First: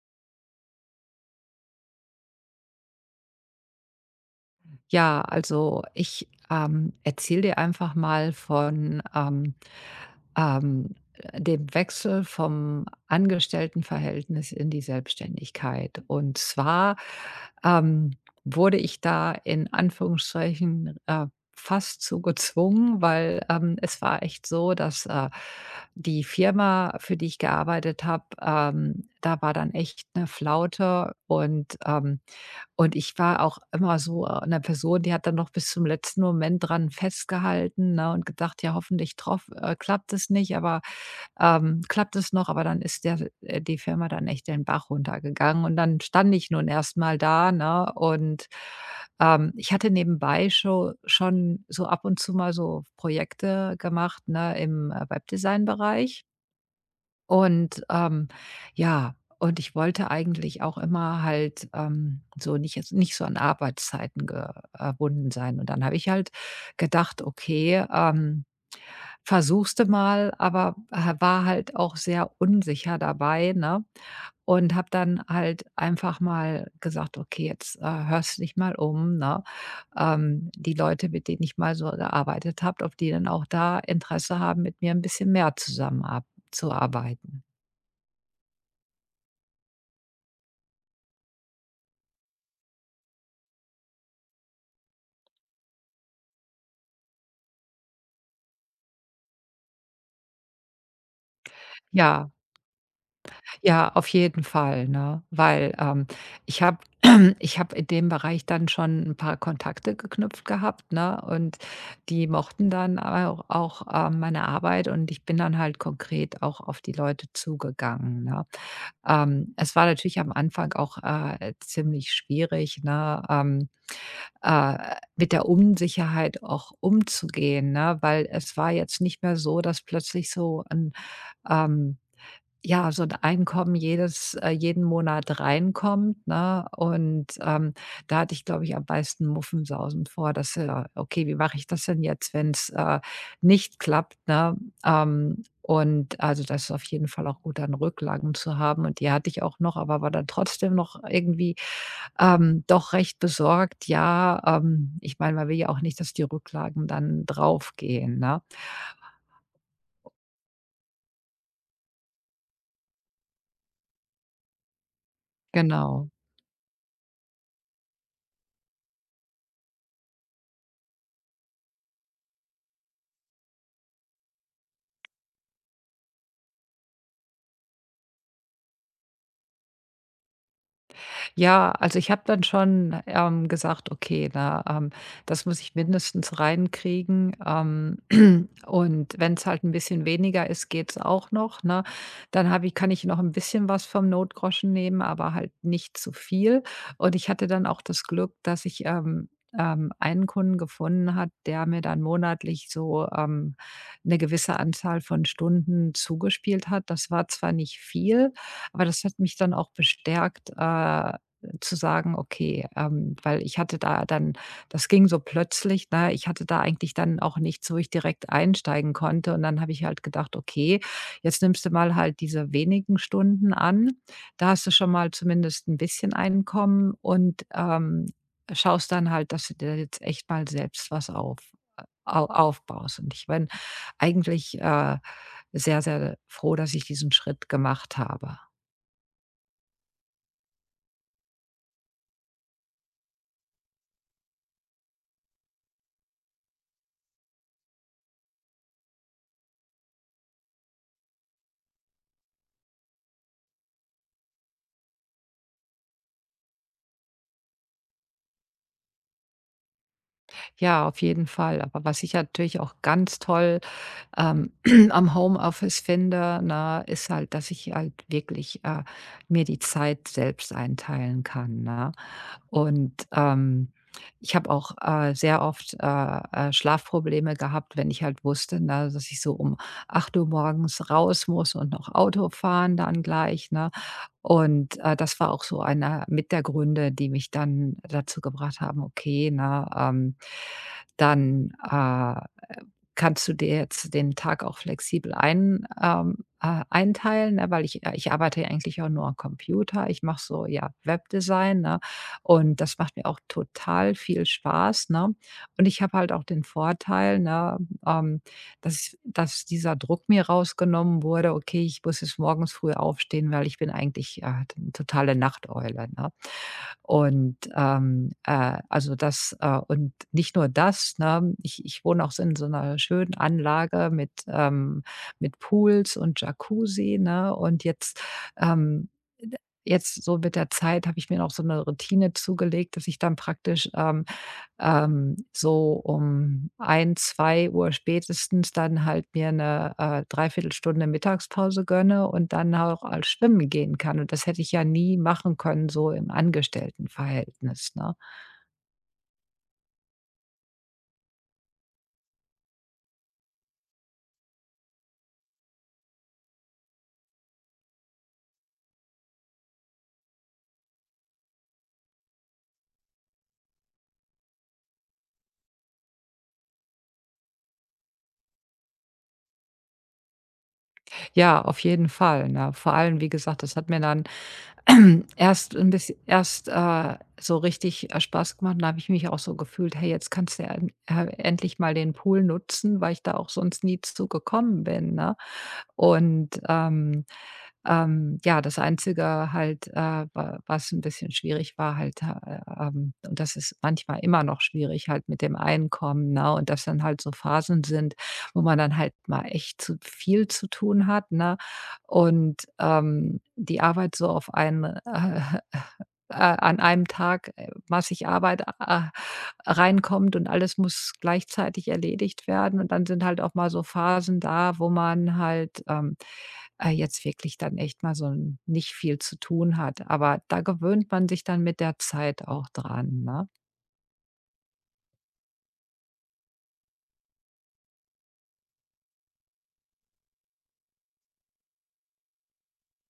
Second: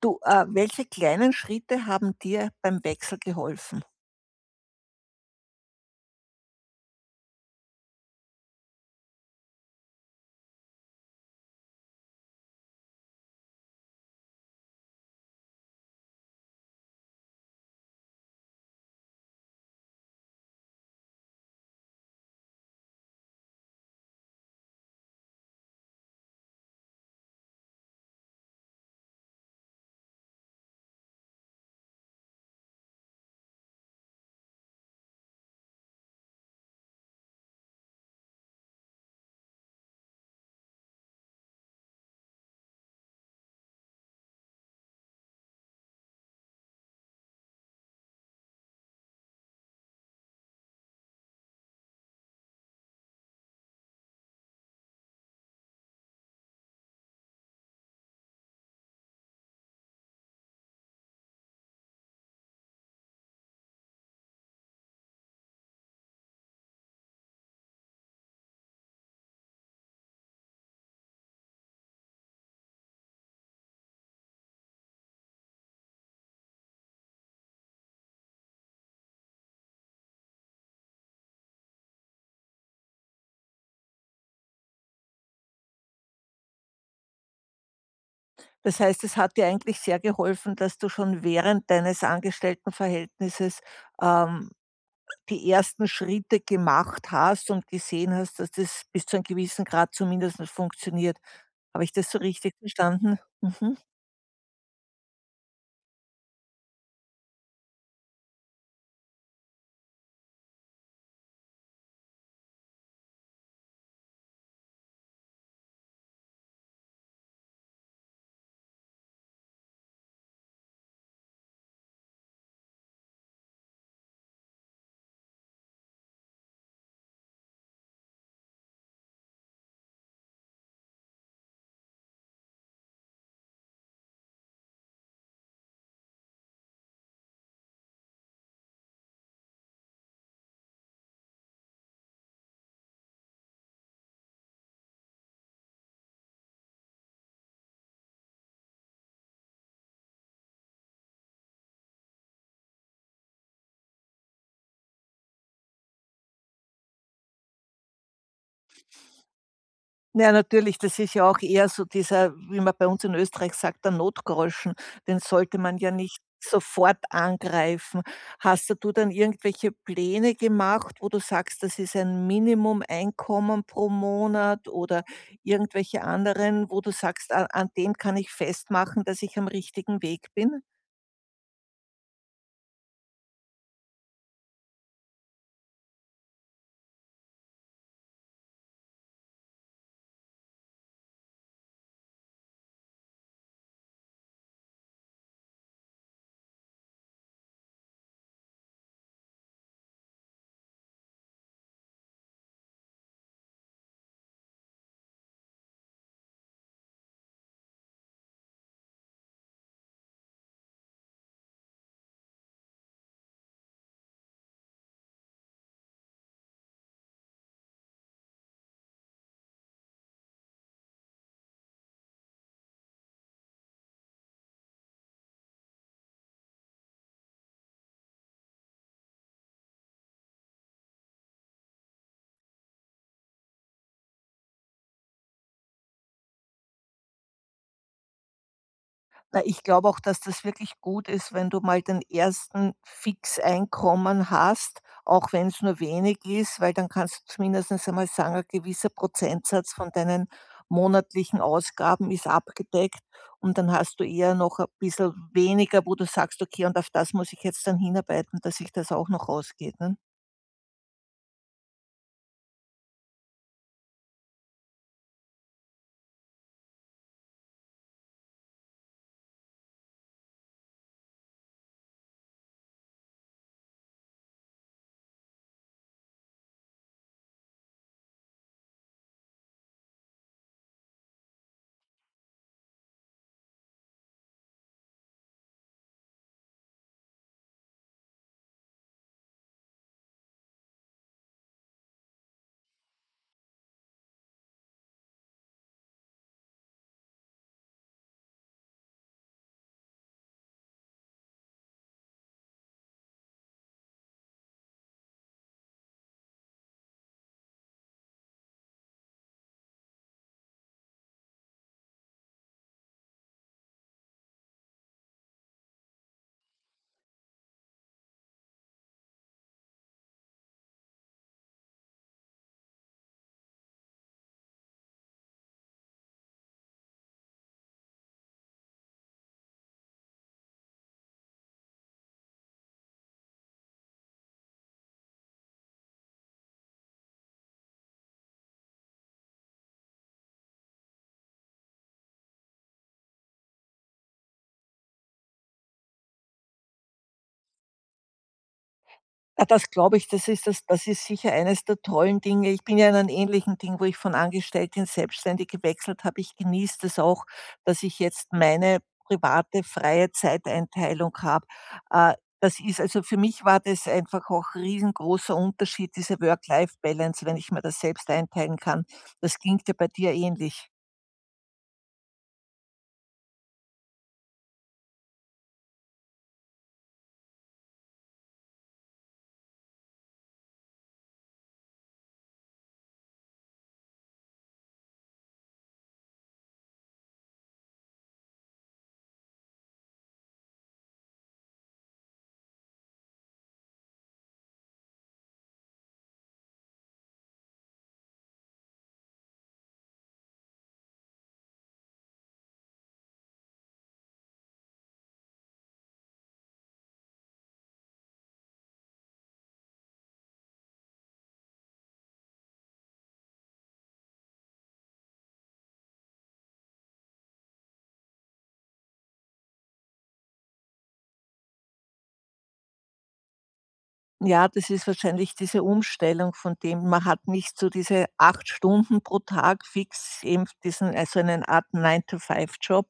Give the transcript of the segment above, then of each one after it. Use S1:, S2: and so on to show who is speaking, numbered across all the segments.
S1: Du, welche kleinen Schritte haben dir beim Wechsel geholfen?
S2: Ja, also ich erzähle dir einfach mal von ähm, dem Wechsel vom Angestelltenverhältnis in die Selbstständigkeit. Und zwar ähm, wurde ich da in Anführungsstrichen fast zu gezwungen, weil es war echt so, dass die Firma, für die ich gearbeitet habe, da war dann echt eine Flaute und ich war auch immer so, 'ne Person, die hat dann noch bis zum letzten Moment dran festgehalten, ne, und gedacht: „Ja, hoffentlich troff klappt es nicht, aber, klappt es noch?" Aber dann ist der die Firma dann echt den Bach runtergegangen und dann stand ich nun erstmal da, ne? Und, ich hatte nebenbei schon so ab und zu mal so Projekte gemacht, ne, im, Webdesign-Bereich. Und, ja und ich wollte eigentlich auch immer halt, so nicht so an Arbeitszeiten gebunden sein. Und dann habe ich halt gedacht: „Okay, versuchst du mal", aber ha war halt auch sehr unsicher dabei, ne? Und habe dann halt einfach mal gesagt: „Okay, jetzt, hörst du dich mal um", ne? Die Leute, mit denen ich mal so gearbeitet habe, ob die dann auch da Interesse haben, mit mir ein bisschen mehr zusammenab zu arbeiten.
S1: Das heißt, es hat dir eigentlich sehr geholfen, dass du schon während deines Angestelltenverhältnisses ähm, die ersten Schritte gemacht hast und gesehen hast, dass das bis zu einem gewissen Grad zumindest funktioniert. Habe ich das so
S2: Ja,
S1: richtig verstanden? Mhm.
S2: ja, auf jeden Fall, ne? Weil, ich habe ich habe in dem Bereich dann schon ein paar Kontakte geknüpft gehabt, ne? Und die mochten dann auch, meine Arbeit und ich bin dann halt konkret auch auf die Leute zugegangen, ne? Es war natürlich am Anfang auch, ziemlich schwierig, ne, mit der Unsicherheit auch umzugehen, ne? Weil es war jetzt nicht mehr so, dass plötzlich ähm ja, so ein Einkommen jedes jeden Monat reinkommt, ne? Und, da hatte ich, glaube ich, am meisten Muffensausen vor, dass okay, wie mache ich das denn jetzt, wenn's, nicht klappt, ne? Und also, das ist auf jeden Fall auch gut, dann Rücklagen zu haben und die hatte ich auch noch, aber war dann trotzdem noch irgendwie, doch recht besorgt. Ja, ich meine, man will ja auch nicht, dass die Rücklagen dann draufgehen, ne?
S1: Ja, natürlich, das ist ja auch eher so dieser, wie man bei uns in Österreich sagt, der Notgroschen. Den sollte man ja
S2: Genau.
S1: nicht sofort angreifen. Hast da du dann irgendwelche Pläne gemacht, wo du sagst, das ist ein Minimum-Einkommen pro Monat oder irgendwelche anderen, wo du sagst, an dem kann ich festmachen, dass ich am richtigen Weg bin?
S2: Ja, also ich habe dann schon, gesagt: „Okay, da, das muss ich mindestens reinkriegen." Und wenn es halt ein bisschen weniger ist, geht's auch noch, ne? Dann habe ich kann ich noch ein bisschen was vom Notgroschen nehmen, aber halt nicht zu viel. Und ich hatte dann auch das Glück, dass ich, einen Kunden gefunden hat, der mir dann monatlich so, 'ne gewisse Anzahl von Stunden zugespielt hat. Das war zwar nicht viel, aber das hat mich dann auch bestärkt, zu sagen, okay, weil ich hatte da dann das ging so plötzlich, ne? Ich hatte da eigentlich dann auch nichts, wo ich direkt einsteigen konnte und dann habe ich halt gedacht: „Okay, jetzt nimmst du mal halt diese wenigen Stunden an. Da hast du schon mal zumindest ein bisschen Einkommen und, schaust dann halt, dass du dir jetzt echt mal selbst was aufbaust." Und ich bin eigentlich, sehr, sehr froh, dass ich diesen Schritt gemacht habe.
S1: Na, ich glaube auch, dass das wirklich gut ist, wenn du mal den ersten Fixeinkommen hast, auch wenn es nur wenig ist, weil dann kannst du zumindest einmal sagen, ein gewisser Prozentsatz von deinen monatlichen Ausgaben ist abgedeckt und dann hast du eher noch ein bisschen weniger, wo du sagst: „Okay, und auf das muss ich jetzt dann hinarbeiten, dass sich das auch noch ausgeht“, ne?
S2: Ja, auf jeden Fall. Aber was ich natürlich auch ganz toll, ähm, am Homeoffice finde, ne, ist halt, dass ich halt wirklich, mir die Zeit selbst einteilen kann, ne? Und, ich habe auch, sehr oft, Schlafprobleme gehabt, wenn ich halt wusste, ne, dass ich so um 8 Uhr morgens raus muss und noch Auto fahren dann gleich, ne? Und, das war auch so einer mit der Gründe, die mich dann dazu gebracht haben: „Okay, ne, dann, kannst du dir jetzt den Tag auch flexibel einteilen", ne, weil ich arbeite ja eigentlich auch nur am Computer. Ich mache so, ja, Webdesign, ne? Und das macht mir auch total viel Spaß, ne? Und ich habe halt auch den Vorteil, ne, ähm, dass dieser Druck mir rausgenommen wurde: „Okay, ich muss jetzt morgens früh aufstehen, weil ich bin eigentlich, ja, 'ne totale Nachteule", ne? Und, also das und nicht nur das, ne? Ich wohne auch so in so einer schönen Anlage mit Pools und Jacuzzi, ne? Und ähm d jetzt so mit der Zeit habe ich mir noch so eine Routine zugelegt, dass ich dann praktisch, so um ein zwei Uhr spätestens dann halt mir eine 3 Mittagspause gönne und dann auch al schwimmen gehen kann. Und das hätte ich ja nie machen können, so im Angestelltenverhältnis, ne?
S1: Ah, das glaube ich, das das ist sicher eines der tollen Dinge. Ich bin ja in einem ähnlichen Ding, wo ich von angestellt in selbstständig gewechselt habe. Ich genieße das auch, dass ich jetzt meine private freie Zeiteinteilung habe. Äh, Das ist also für mich war das einfach auch ein riesengroßer Unterschied, diese Work-Life-Balance, wenn ich mir das selbst einteilen kann. Das klingt ja bei dir ähnlich.
S2: Ja, auf jeden Fall, ne? Vor allem, wie gesagt, das hat mir dann erst ein biss erst, so richtig, Spaß gemacht. Da habe ich mich auch so gefühlt: „Hey, jetzt kannst du ja en endlich mal den Pool nutzen", weil ich da auch sonst nie zu gekommen bin, ne? Und, ja, das Einzige halt, wa was ein bisschen schwierig war halt, und das ist manchmal immer noch schwierig halt mit dem Einkommen, ne? Und dass dann halt so Phasen sind, wo man dann halt mal echt zu viel zu tun hat, ne? Und, die Arbeit so auf einen, an einem Tag, massig Arbeit, reinkommt und alles muss gleichzeitig erledigt werden. Und dann sind halt auch mal so Phasen da, wo man halt, jetzt wirklich dann echt mal so 'n nicht viel zu tun hat. Aber da gewöhnt man sich dann mit der Zeit auch dran, ne?
S1: Ja, das ist wahrscheinlich diese Umstellung von dem, man hat nicht so diese 8 Stunden pro Tag fix, eben diesen, also einen Art 9 to Five Job,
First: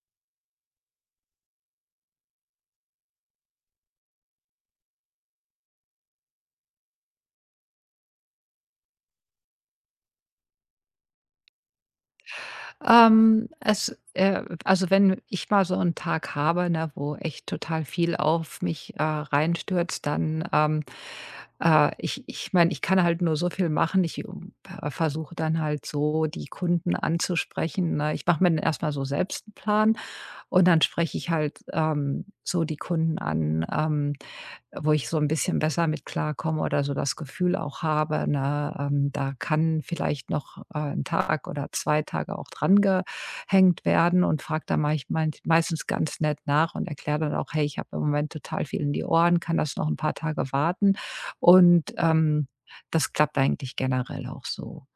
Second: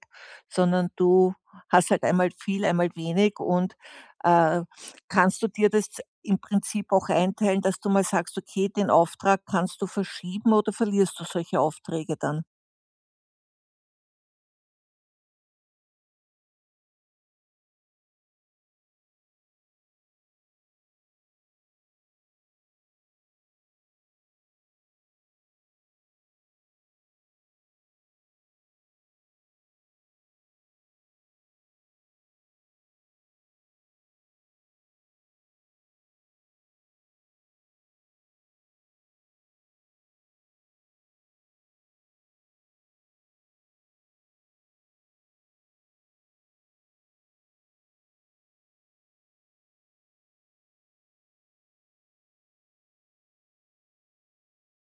S1: sondern du hast halt einmal viel, einmal wenig und äh, kannst du dir das im Prinzip auch einteilen, dass du mal sagst: „Okay, den Auftrag kannst du verschieben“, oder verlierst du solche Aufträge dann?
S2: Es Also, wenn ich mal so einen Tag habe, ne, wo echt total viel auf mich, reinstürzt, dann, ich meine, ich kann halt nur so viel machen. Ich, versuche dann halt so die Kunden anzusprechen, ne? Ich mache mir dann erstmal so selbst einen Plan und dann spreche ich halt, so die Kunden an, wo ich so ein bisschen besser mit klarkomme oder so das Gefühl auch habe, ne, da kann vielleicht noch, 'n Tag oder 2 Tage auch dran gehängt werden und frage dann meich meint meistens ganz nett nach und erkläre dann auch: „Hey, ich habe im Moment total viel in die Ohren, kann das noch ein paar Tage warten?" Und, das klappt eigentlich generell auch so.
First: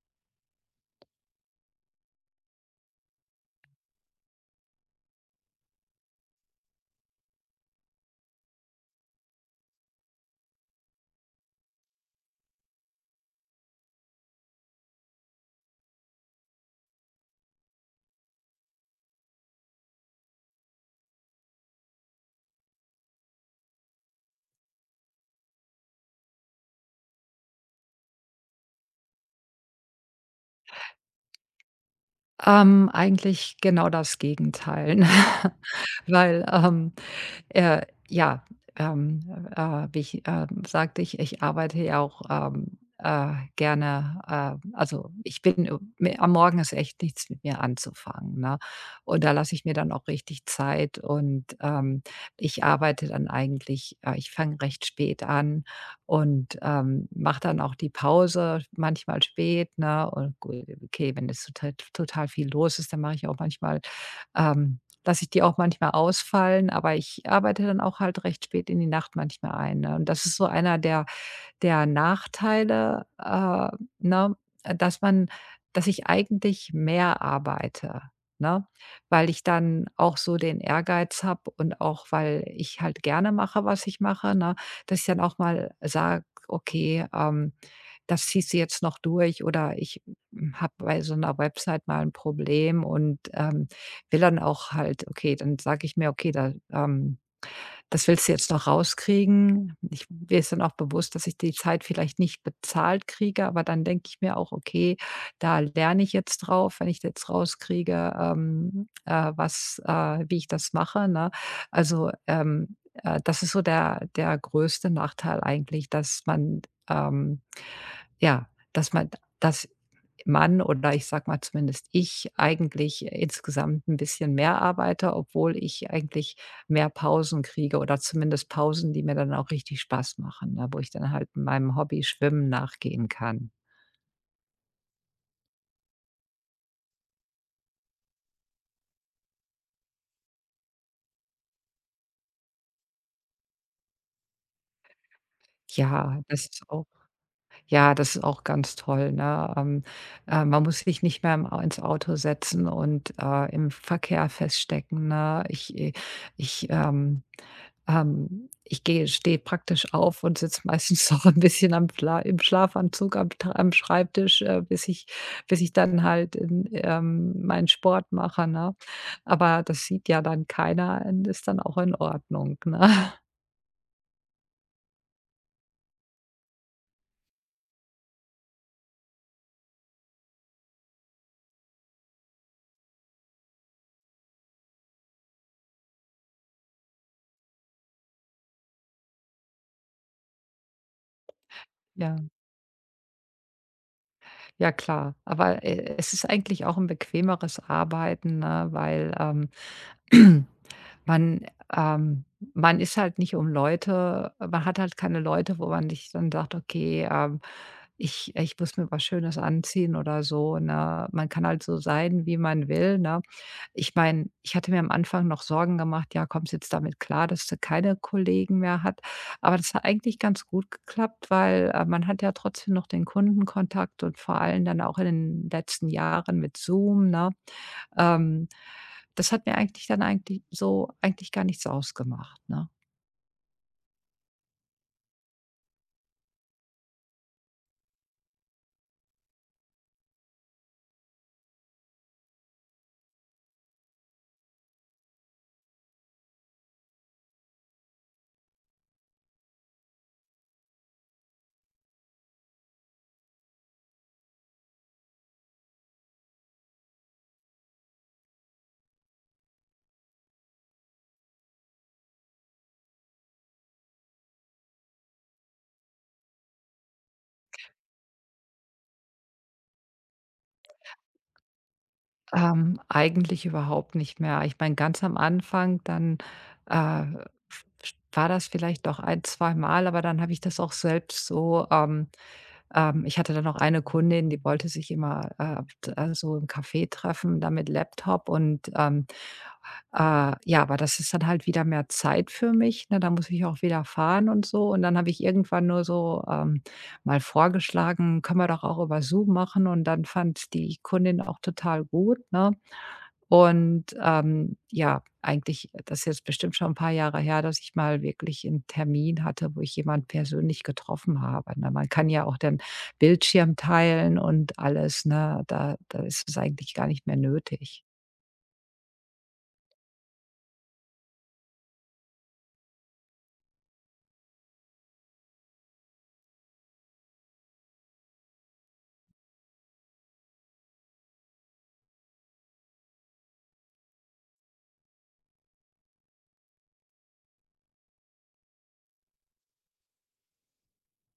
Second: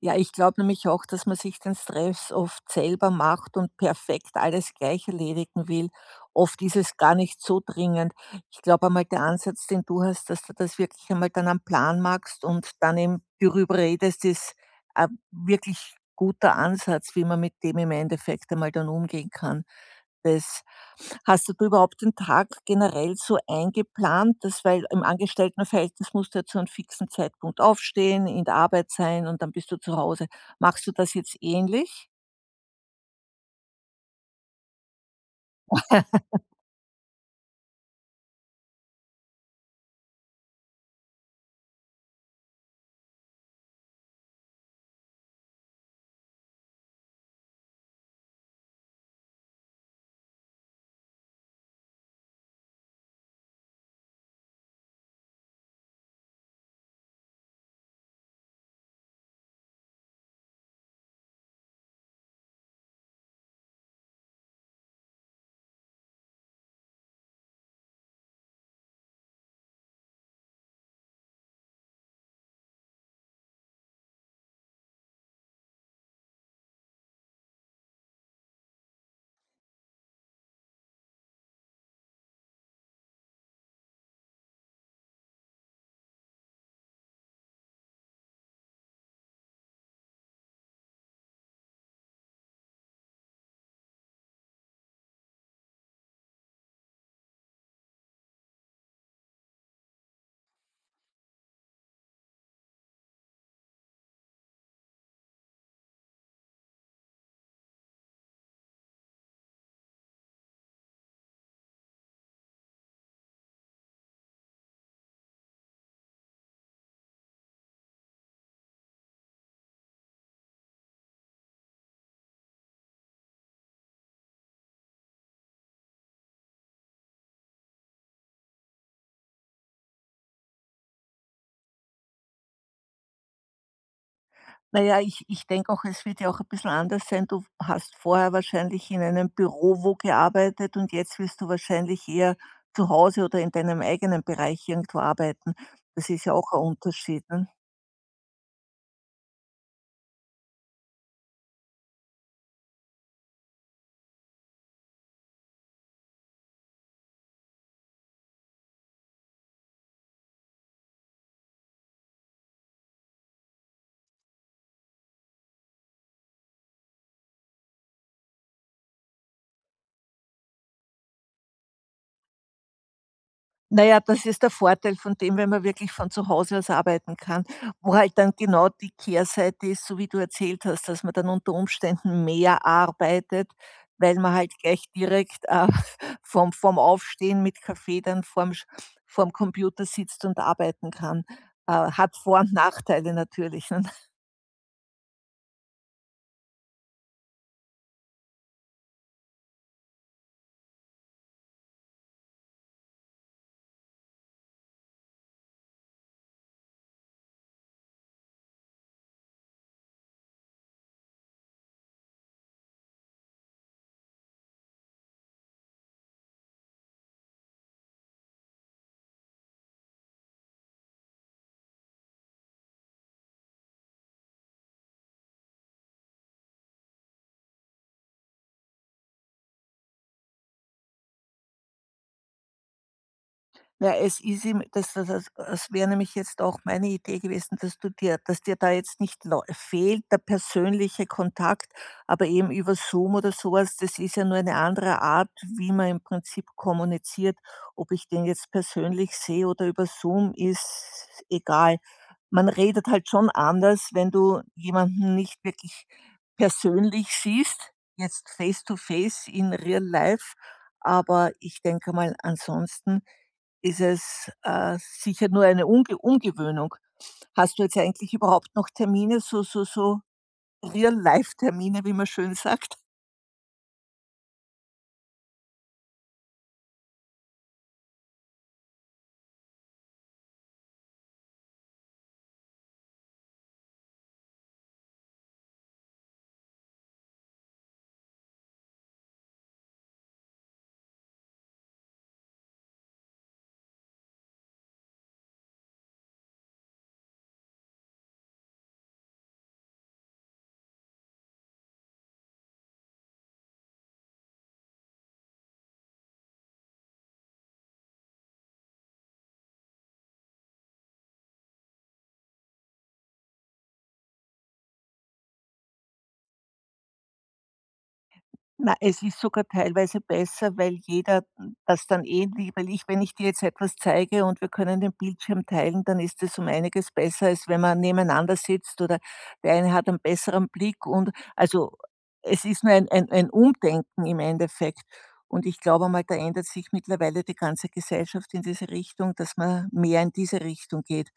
S1: Ja, ich glaube nämlich auch, dass man sich den Stress oft selber macht und perfekt alles gleich erledigen will. Oft ist es gar nicht so dringend. Ich glaube einmal, der Ansatz, den du hast, dass du das wirklich einmal dann am Plan machst und dann eben darüber redest, ist ein wirklich guter Ansatz, wie man mit dem im Endeffekt einmal dann umgehen kann. Das. Hast du überhaupt den Tag generell so eingeplant, dass, weil im Angestelltenverhältnis musst du ja zu einem fixen Zeitpunkt aufstehen, in der Arbeit sein und dann bist du zu Hause. Machst du das jetzt ähnlich?
S2: Eigentlich genau das Gegenteil, ne? Weil, ja, ähm, wie ich, sagte ich, ich arbeite ja auch, gerne, also, ich bin mi am Morgen ist echt nichts mit mir anzufangen, ne? Und da lasse ich mir dann auch richtig Zeit und, ich arbeite dann eigentlich ich fange recht spät an und, mache dann auch die Pause manchmal spät, ne? Und gu okay, wenn es total total viel los ist, dann mache ich auch manchmal, ähm lasse ich die auch manchmal ausfallen, aber ich arbeite dann auch halt recht spät in die Nacht manchmal ein, ne? Und das ist so einer der Nachteile, ne, dass man dass ich eigentlich mehr arbeite, ne? Weil ich dann auch so den Ehrgeiz habe und auch, weil ich halt gerne mache, was ich mache, ne, dass ich dann auch mal sage: „Okay, das ziehst du jetzt noch durch" oder ich habe bei so einer Website mal ein Problem und, will dann auch halt okay, dann sage ich mir: „Okay, da, das willst du jetzt noch rauskriegen. Ich mir ist dann auch bewusst, dass ich die Zeit vielleicht nicht bezahlt kriege, aber dann denke ich mir auch: „Okay, da lerne ich jetzt drauf, wenn ich jetzt rauskriege, was wie ich das mache", ne? Also, das ist so der größte Nachteil eigentlich, dass man, ähm ja, dass man dass oder ich sag mal zumindest ich eigentlich insgesamt ein bisschen mehr arbeite, obwohl ich eigentlich mehr Pausen kriege oder zumindest Pausen, die mir dann auch richtig Spaß machen, ne, wo ich dann halt meinem Hobby Schwimmen nachgehen kann.
S1: Na ja, ich denke auch, es wird ja auch ein bisschen anders sein. Du hast vorher wahrscheinlich in einem Büro wo gearbeitet und jetzt wirst du wahrscheinlich eher zu Hause oder in deinem eigenen Bereich irgendwo arbeiten. Das
S2: Ja,
S1: ist ja
S2: das
S1: auch ein
S2: ist auch
S1: Unterschied, ne?
S2: ja, das ist auch ganz toll, ne? Man muss sich nicht mehr im Au ins Auto setzen und, im Verkehr feststecken, ne? Ich, ich, ich gehe stehe praktisch auf und sitze meistens noch ein bisschen am Fla im Schlafanzug am Schreibtisch, bis ich dann halt in, meinen Sport mache, ne? Aber das sieht ja dann keiner und ist dann auch in Ordnung, ne?
S1: Na ja, das ist der Vorteil von dem, wenn man wirklich von zu Hause aus arbeiten kann, wo halt dann genau die Kehrseite ist, so wie du erzählt hast, dass man dann unter Umständen mehr arbeitet, weil man halt gleich direkt, vom Aufstehen mit Kaffee dann vorm Sch vorm Computer sitzt und arbeiten kann. Hat
S2: Ja,
S1: Vor und Nachteile natürlich, ne?
S2: ja klar. Aber, es ist eigentlich auch ein bequemeres Arbeiten, ne, weil, Man ähm, man ist halt nicht um Leute man hat halt keine Leute, wo man sich dann sagt: „Okay, ich muss mir was Schönes anziehen" oder so, ne? Man kann halt so sein, wie man will, ne? Ich meine, ich hatte mir am Anfang noch Sorgen gemacht: „Ja, kommst jetzt damit klar, dass du keine Kollegen mehr hat?" Aber das hat eigentlich ganz gut geklappt, weil, man hat ja trotzdem noch den Kundenkontakt und vor allem dann auch in den letzten Jahren mit Zoom, ne? Ähm, Das hat mir eigentlich dann eigentlich so eigentlich gar nichts ausgemacht, ne?
S1: Ja, es ist ihm das wäre nämlich jetzt auch meine Idee gewesen, dass du dir, dass dir da jetzt nicht lau fehlt der persönliche Kontakt, aber eben über Zoom oder so was, das ist ja nur eine andere Art, wie man im Prinzip kommuniziert. Ob ich den jetzt persönlich sehe oder über Zoom, ist egal. Man redet halt schon anders, wenn du jemanden nicht wirklich persönlich siehst, jetzt face to face in real life, aber ich denke mal, ansonsten ist es, sicher nur eine Unge Umgewöhnung. Hast du jetzt eigentlich überhaupt noch Termine, so so Real-Life-Termine, wie man schön sagt?
S2: Eigentlich überhaupt nicht mehr. Ich meine, ganz am Anfang, dann, äh, war das vielleicht noch ein zwei Mal, aber dann habe ich das auch selbst so, ich hatte dann noch eine Kundin, die wollte sich immer, t so im Café treffen, dann mit Laptop und, ja, aber das ist dann halt wieder mehr Zeit für mich, ne? Da muss ich auch wieder fahren und so. Und dann habe ich irgendwann nur so, mal vorgeschlagen: „Können wir doch auch über Zoom machen." Und dann fand die Kundin auch total gut, ne? Und, ja, eigentlich das ist jetzt bestimmt schon ein paar Jahre her, dass ich mal wirklich einen Termin hatte, wo ich jemand persönlich getroffen habe, ne? Man kann ja auch dann Bildschirm teilen und alles, ne? Da ist es eigentlich gar nicht mehr nötig.
S1: Na, es ist sogar teilweise besser, weil jeder das dann eh lieber, weil ich, wenn ich dir jetzt etwas zeige und wir können den Bildschirm teilen, dann ist es um einiges besser, als wenn man nebeneinander sitzt oder der eine hat einen besseren Blick und also, es ist nur ein Umdenken im Endeffekt. Und ich glaube mal, da ändert sich mittlerweile die ganze Gesellschaft in diese Richtung, dass man mehr in diese Richtung geht.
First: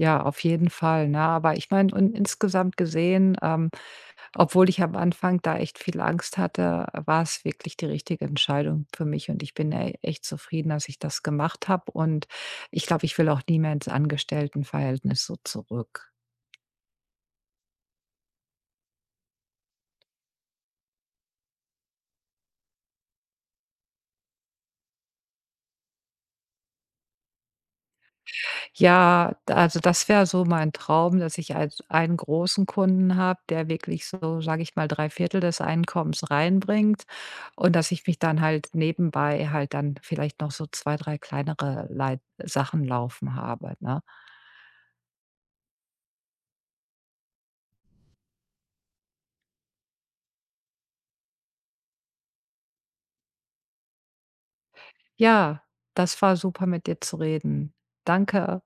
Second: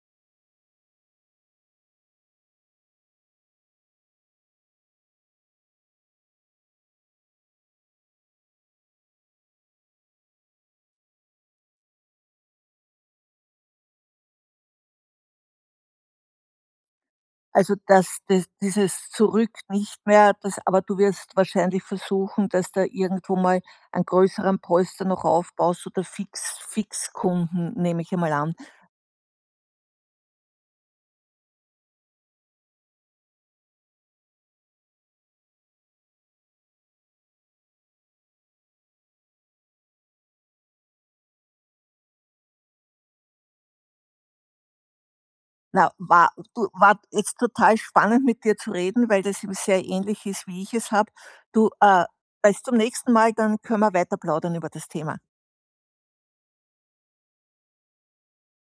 S2: Ja, auf jeden Fall, ne? Aber ich meine und insgesamt gesehen, obwohl ich am Anfang da echt viel Angst hatte, war es wirklich die richtige Entscheidung für mich und ich bin e echt zufrieden, dass ich das gemacht habe und ich glaube, ich will auch nie mehr ins Angestelltenverhältnis so zurück.
S1: Also, dass das dieses Zurück nicht mehr, das, aber du wirst wahrscheinlich versuchen, dass da irgendwo mal einen größeren Polster noch aufbaust oder Fixkunden, nehme ich einmal an.
S2: Ja, also das wäre so mein Traum, dass ich als einen großen Kunden habe, der wirklich so, sage ich mal, drei Viertel des Einkommens reinbringt und dass ich mich dann halt nebenbei halt dann vielleicht noch so 2, 3 kleinere Lei Sachen laufen habe, ne?
S1: Na, war jetzt total spannend, mit dir zu reden, weil das eben sehr ähnlich ist, wie ich es habe. Du, bis zum nächsten Mal, dann können wir weiter plaudern über das Thema.
S2: Ja, das war super, mit dir zu reden. Danke.